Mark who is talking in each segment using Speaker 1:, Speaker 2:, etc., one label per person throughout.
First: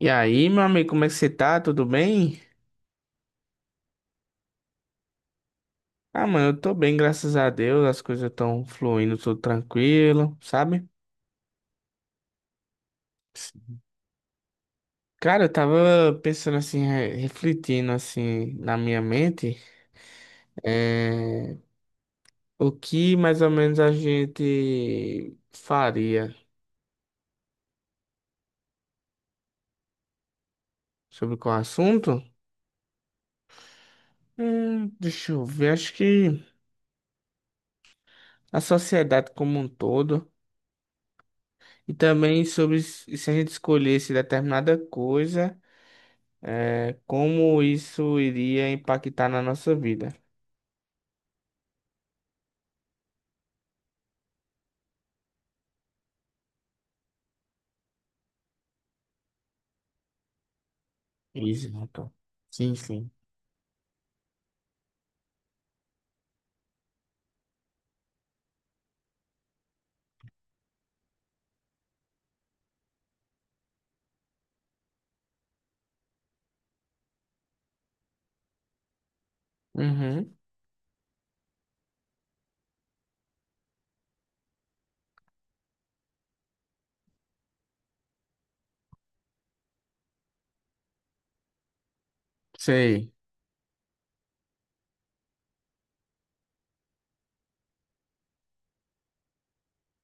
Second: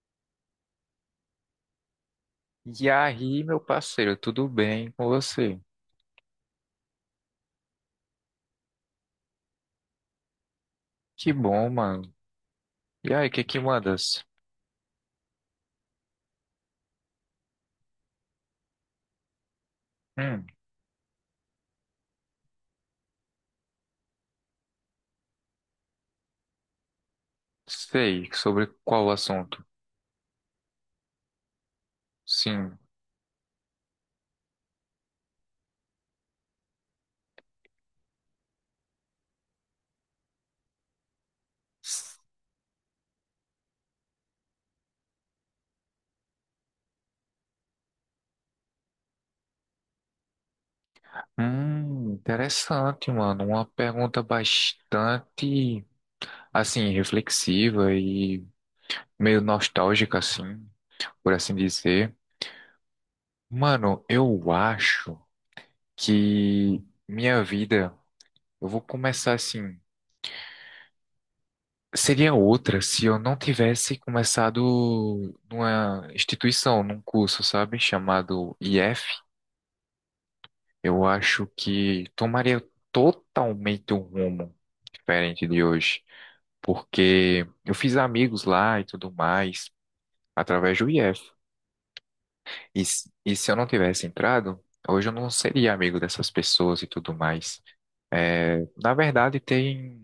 Speaker 1: E aí, meu amigo, como é que você tá? Tudo bem?
Speaker 2: E aí, meu parceiro, tudo bem com você?
Speaker 1: Ah, mano, eu tô bem, graças a Deus. As coisas estão fluindo, tudo tranquilo, sabe?
Speaker 2: Que bom, mano. E aí, o que que mandas?
Speaker 1: Cara, eu tava pensando assim, refletindo assim na minha mente,
Speaker 2: Hum,
Speaker 1: é, o que mais ou menos a gente faria
Speaker 2: sei, sobre qual assunto?
Speaker 1: sobre qual assunto?
Speaker 2: Sim.
Speaker 1: Deixa eu ver, acho que a sociedade como um todo, e também sobre se a gente escolhesse determinada coisa. É, como isso iria impactar na nossa vida.
Speaker 2: Interessante, mano. Uma pergunta bastante, assim, reflexiva e meio nostálgica, assim, por assim
Speaker 1: Exato.
Speaker 2: dizer.
Speaker 1: Sim, sim.
Speaker 2: Mano, eu acho que minha vida, eu vou começar assim. Seria outra se eu não tivesse começado numa instituição, num curso, sabe, chamado IF.
Speaker 1: Uhum.
Speaker 2: Eu acho que tomaria totalmente um rumo diferente de hoje, porque eu fiz amigos lá e tudo mais através do IF.
Speaker 1: Sei.
Speaker 2: E se eu não tivesse entrado, hoje eu não seria amigo dessas pessoas e tudo mais. É, na verdade, tem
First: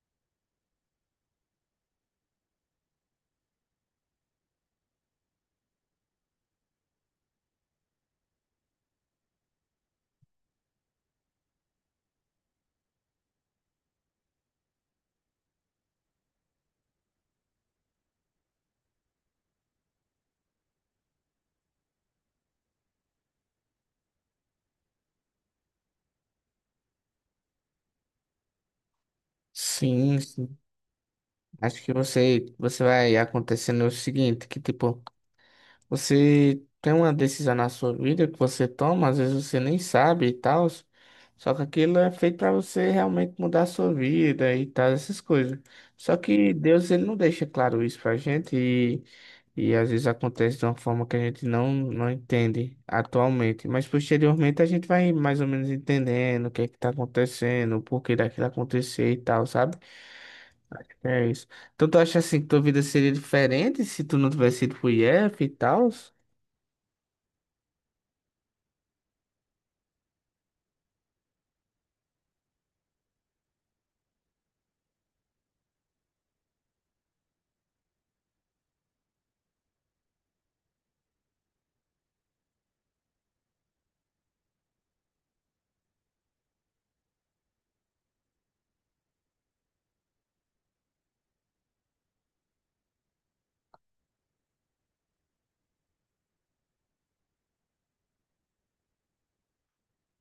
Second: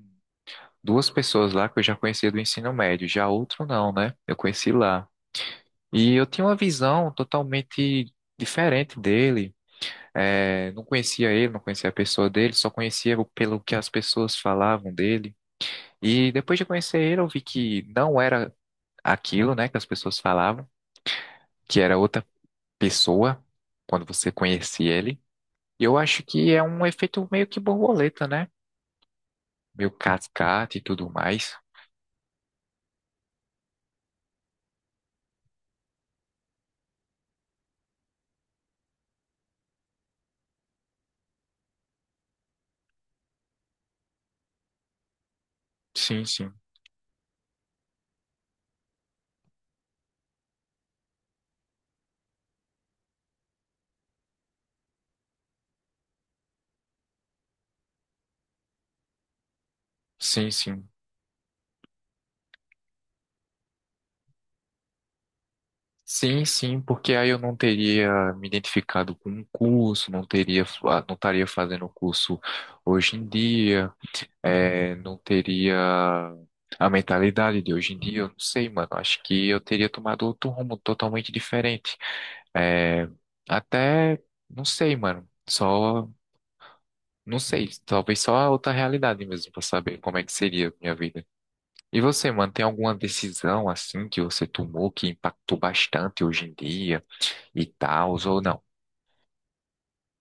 Speaker 2: duas pessoas lá que eu já conhecia do ensino médio, já outro não, né? Eu conheci lá. E eu tinha uma visão totalmente diferente dele. É, não conhecia ele, não conhecia a pessoa dele, só conhecia pelo que as pessoas falavam dele. E depois de conhecer ele, eu vi que não era aquilo, né, que as pessoas falavam, que era outra pessoa quando você conhecia ele. E eu acho que é um efeito meio que borboleta, né? Meio
Speaker 1: Sim, sim.
Speaker 2: cascata e tudo mais.
Speaker 1: Acho que você vai acontecendo o seguinte, que tipo, você tem uma decisão na sua vida que você toma, às vezes você nem sabe e tal, só que aquilo é feito para você realmente mudar a sua vida e tal, essas coisas. Só
Speaker 2: Sim, sim.
Speaker 1: que Deus, ele não deixa claro isso pra gente e às vezes acontece de uma forma que a gente não entende atualmente, mas posteriormente a gente vai mais ou menos entendendo o que é que tá acontecendo, o porquê daquilo acontecer e tal, sabe?
Speaker 2: Sim, sim.
Speaker 1: É isso. Então tu acha assim que tua vida seria diferente se tu não tivesse ido pro IF e tal?
Speaker 2: Sim, sim, porque aí eu não teria me identificado com um curso, não teria, não estaria fazendo o curso hoje em dia, é, não teria a mentalidade de hoje em dia, eu não sei, mano. Acho que eu teria tomado outro rumo totalmente diferente. É, até, não sei, mano. Só, não sei, talvez só a outra realidade mesmo, pra saber como é que seria a minha vida. E você, mano, tem alguma decisão assim que você tomou que impactou bastante hoje em dia? E tal, ou não.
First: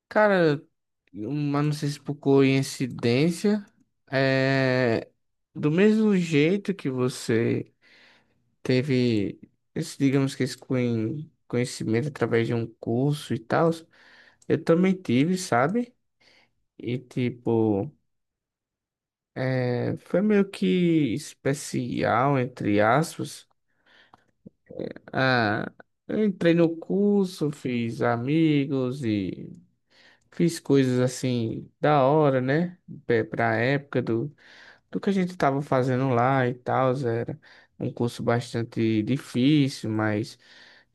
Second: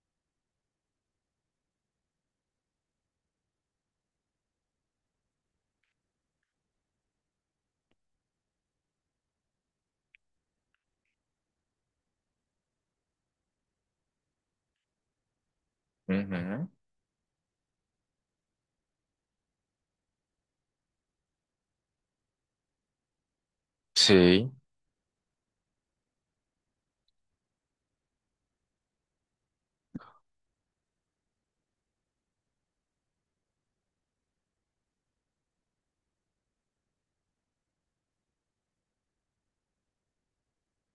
Speaker 1: Cara, mas não sei se por coincidência, é... do mesmo jeito que você teve esse, digamos que esse conhecimento através de um curso e tal, eu também tive, sabe?
Speaker 2: Uhum.
Speaker 1: E tipo, foi meio que especial, entre aspas.
Speaker 2: Sei.
Speaker 1: Ah, eu entrei no curso, fiz amigos e fiz coisas assim da hora, né? Pra época do, do que a gente estava fazendo lá e tal, era um curso bastante difícil, mas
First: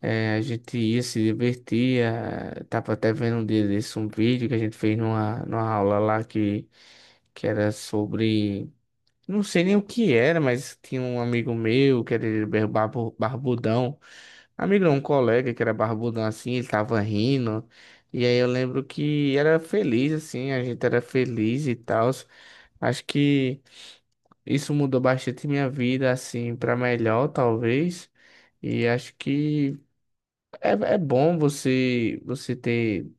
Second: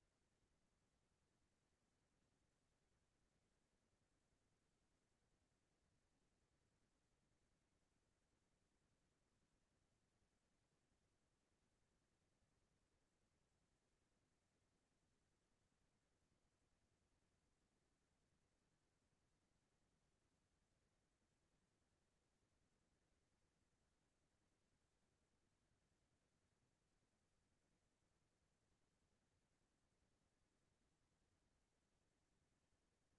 Speaker 1: a gente ia se divertir. Tava até vendo um dia desse um vídeo que a gente fez numa, numa aula lá que era sobre. Não sei nem o que era, mas tinha um amigo meu que era barbudão. Amigo, não, um colega que era barbudão assim, ele tava rindo. E aí eu lembro que era feliz, assim, a gente era feliz e tal. Acho que isso mudou bastante minha vida, assim, para melhor, talvez. E acho que é bom você ter,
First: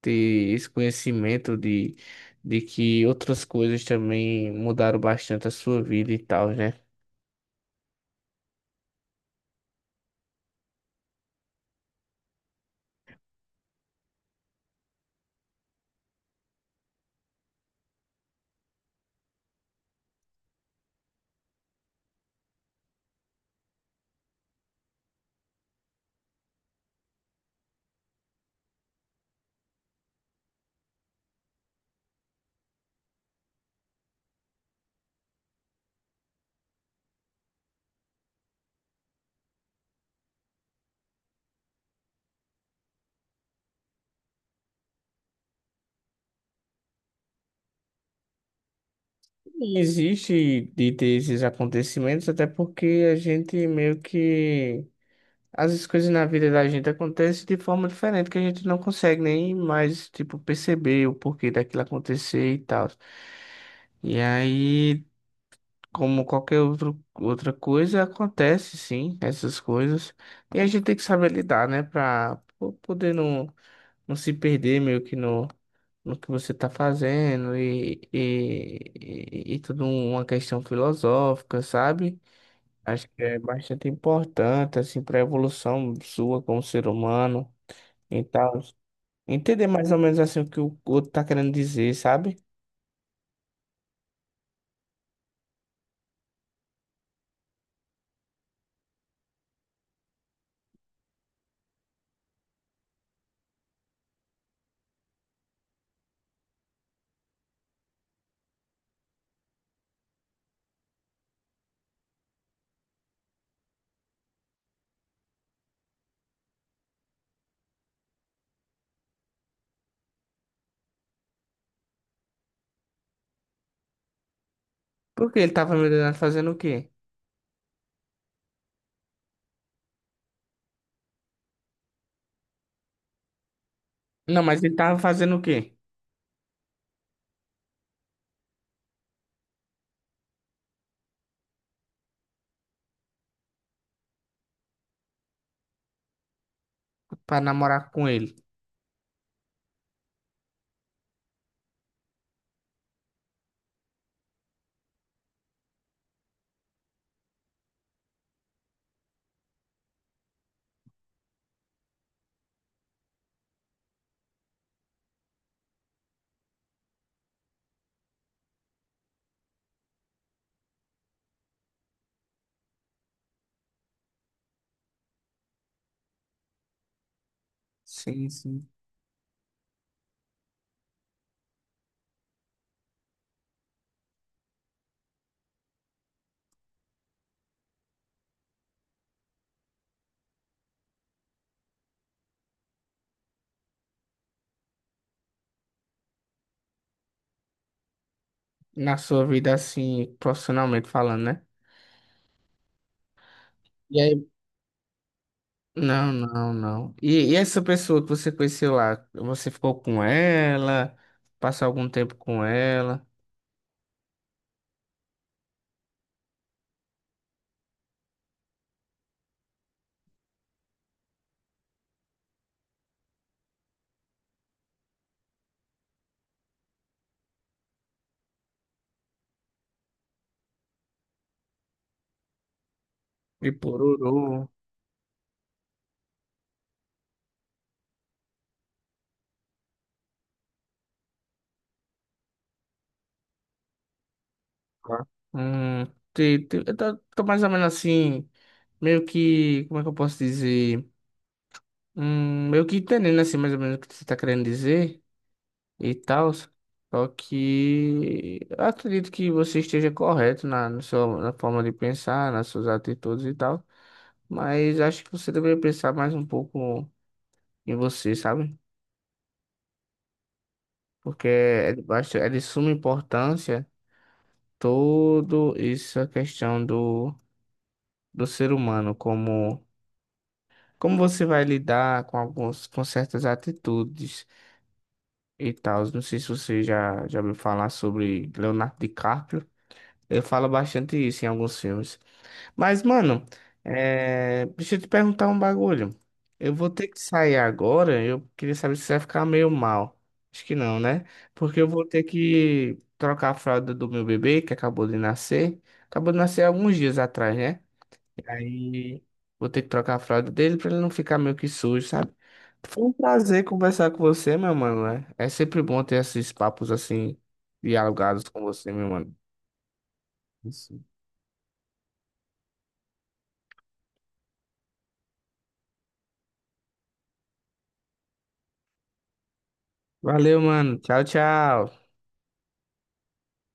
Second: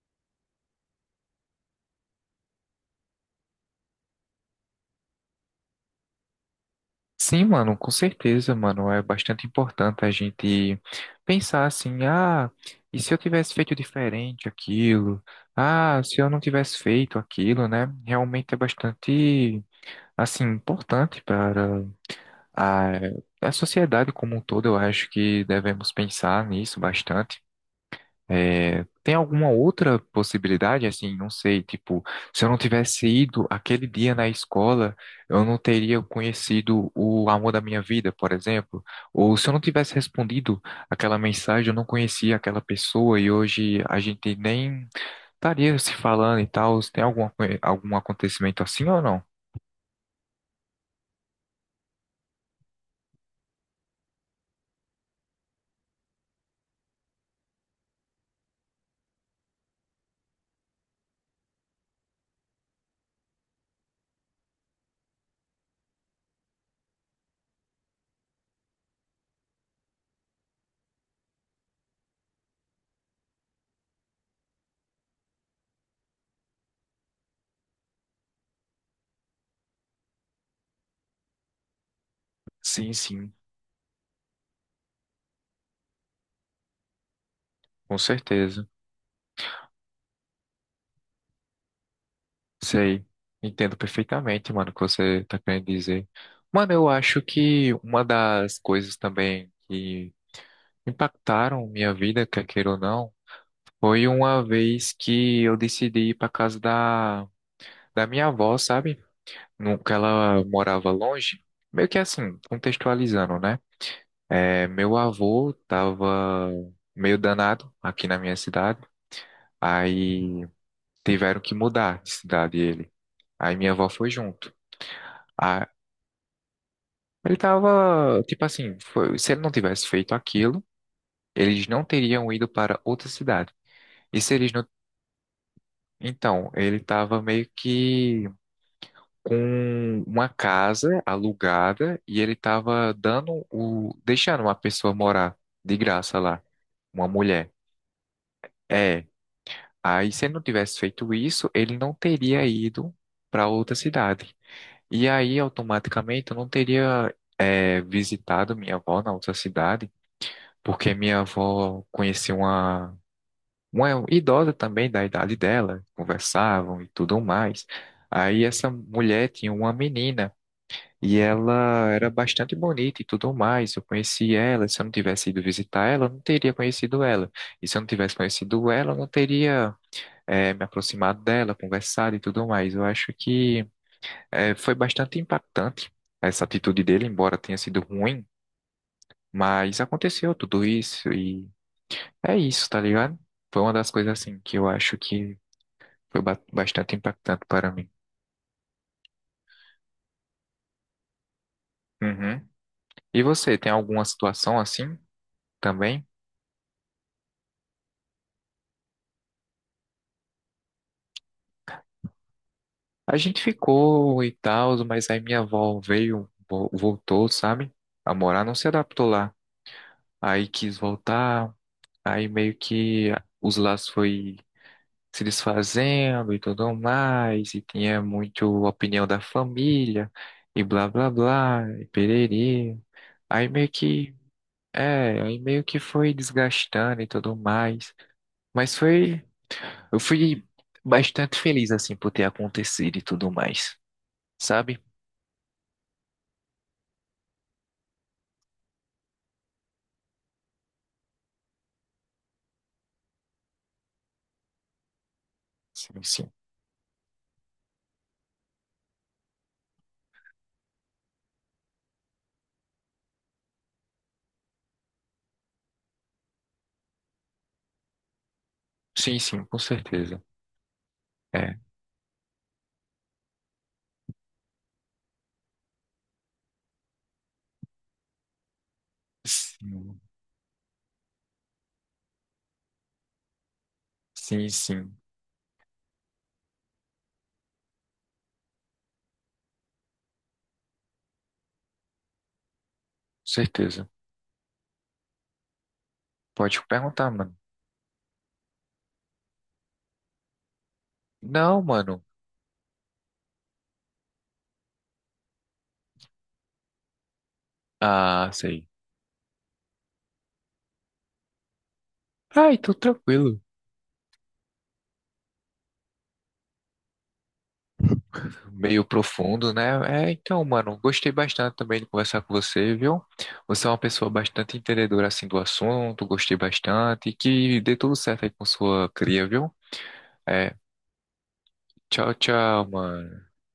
Speaker 1: ter esse conhecimento de que outras coisas também mudaram bastante a sua vida e tal, né?
Speaker 2: Sim, mano, com certeza, mano. É bastante importante a gente pensar assim, ah, e se eu tivesse feito diferente aquilo? Ah, se eu não tivesse feito aquilo, né? Realmente é bastante, assim, importante para a, a sociedade como um todo. Eu acho que devemos pensar nisso bastante. É, tem alguma outra possibilidade, assim, não sei, tipo, se eu não tivesse ido aquele dia na escola, eu não teria conhecido o amor da minha vida, por exemplo, ou se eu não tivesse respondido aquela mensagem, eu não conhecia aquela pessoa e hoje a gente nem estaria se falando e tal. Tem alguma, algum acontecimento assim ou não?
Speaker 1: E existe de ter esses acontecimentos, até porque a gente meio que as coisas na vida da gente acontecem de forma diferente, que a gente não consegue nem mais, tipo, perceber o porquê daquilo acontecer e tal. E aí, como qualquer outro, outra coisa, acontece sim, essas coisas. E a gente tem que saber lidar, né? Pra poder não, não se perder meio que no, no que você tá fazendo e tudo uma questão filosófica, sabe?
Speaker 2: Sim,
Speaker 1: Acho que
Speaker 2: sim,
Speaker 1: é bastante importante, assim, para a evolução sua como ser humano
Speaker 2: com
Speaker 1: e tal.
Speaker 2: certeza.
Speaker 1: Entender mais ou menos, assim, o que o outro tá querendo dizer, sabe?
Speaker 2: Sei, entendo perfeitamente, mano, o que você tá querendo dizer. Mano, eu acho que uma das coisas também que impactaram minha vida, quer queira ou não, foi uma vez que eu decidi ir pra casa da, da minha avó, sabe? Que ela morava longe. Meio que assim, contextualizando, né? É, meu avô tava meio danado aqui na minha cidade, aí tiveram que mudar de cidade ele. Aí minha avó foi junto.
Speaker 1: Porque ele tava me olhando fazendo o quê?
Speaker 2: Ele tava, tipo assim, se ele não tivesse feito aquilo, eles não teriam ido para outra cidade. E se
Speaker 1: Não,
Speaker 2: eles
Speaker 1: mas
Speaker 2: não,
Speaker 1: ele tava fazendo o quê?
Speaker 2: então, ele tava meio que com uma casa alugada e ele tava dando o, deixando uma pessoa morar de graça lá, uma
Speaker 1: Pra
Speaker 2: mulher.
Speaker 1: namorar com ele.
Speaker 2: É, aí se ele não tivesse feito isso, ele não teria ido para outra cidade. E aí, automaticamente, eu não teria, é, visitado minha avó na outra cidade porque minha avó conhecia uma idosa também da idade dela, conversavam e tudo mais. Aí essa mulher tinha uma menina e ela era bastante bonita e tudo mais. Eu conheci ela, se eu não tivesse ido visitar ela, eu não teria conhecido ela. E se eu não tivesse
Speaker 1: Sim, sim.
Speaker 2: conhecido ela, eu não teria me aproximado dela, conversado e tudo mais. Eu acho que foi bastante impactante essa atitude dele, embora tenha sido ruim. Mas aconteceu tudo isso e é isso, tá ligado? Foi uma das coisas assim que eu acho que foi bastante impactante para mim.
Speaker 1: Na sua vida, assim, profissionalmente falando, né?
Speaker 2: Uhum. E você, tem
Speaker 1: E
Speaker 2: alguma
Speaker 1: aí?
Speaker 2: situação assim também?
Speaker 1: Não, não, não. E essa pessoa que você conheceu lá, você ficou com ela? Passou algum tempo com ela?
Speaker 2: A gente ficou e tal, mas aí minha avó veio, voltou, sabe? A morar, não se adaptou lá. Aí quis voltar, aí meio que os laços foi se desfazendo e tudo mais, e tinha muito opinião da família, e blá blá blá, e pererê. Aí
Speaker 1: E
Speaker 2: meio que
Speaker 1: pororô.
Speaker 2: é, aí meio que foi desgastando e tudo mais. Mas foi. Eu fui bastante feliz, assim, por ter acontecido e tudo mais. Sabe?
Speaker 1: Tá. Hum, eu tô mais ou menos assim, meio que, como é que eu posso dizer? Meio que entendendo assim, mais ou menos o que você tá querendo dizer e
Speaker 2: Sim, sim.
Speaker 1: tal. Só que eu acredito que você esteja correto na, no seu na forma de pensar, nas suas atitudes e tal. Mas acho que você deveria pensar mais um pouco em você, sabe?
Speaker 2: Sim, sim, com certeza.
Speaker 1: Porque
Speaker 2: É.
Speaker 1: é de suma importância todo isso, a questão do, do ser humano como.
Speaker 2: Sim,
Speaker 1: Como você vai lidar com alguns, com certas atitudes
Speaker 2: sim, sim. Com
Speaker 1: e tal? Não sei se você já ouviu falar sobre Leonardo DiCaprio. Ele fala bastante isso em alguns filmes. Mas, mano,
Speaker 2: certeza.
Speaker 1: deixa eu te perguntar um bagulho. Eu
Speaker 2: Pode
Speaker 1: vou ter que
Speaker 2: perguntar, mano.
Speaker 1: sair agora. Eu queria saber se você vai ficar meio mal. Acho que não, né?
Speaker 2: Não,
Speaker 1: Porque eu vou
Speaker 2: mano.
Speaker 1: ter que trocar a fralda do meu bebê, que acabou de nascer. Acabou de nascer alguns dias atrás, né?
Speaker 2: Ah, sei.
Speaker 1: Aí vou ter que trocar a fralda dele pra ele não ficar meio que sujo, sabe?
Speaker 2: Ai, tô
Speaker 1: Foi um
Speaker 2: tranquilo.
Speaker 1: prazer conversar com você, meu mano. Né? É sempre bom ter esses papos assim, dialogados com você,
Speaker 2: Meio
Speaker 1: meu mano.
Speaker 2: profundo, né? É, então, mano,
Speaker 1: Isso.
Speaker 2: gostei bastante também de conversar com você, viu? Você é uma pessoa bastante entendedora assim do assunto, gostei bastante. E que dê tudo certo aí com sua cria, viu?
Speaker 1: Valeu,
Speaker 2: É,
Speaker 1: mano. Tchau, tchau.
Speaker 2: tchau, tchau, mano.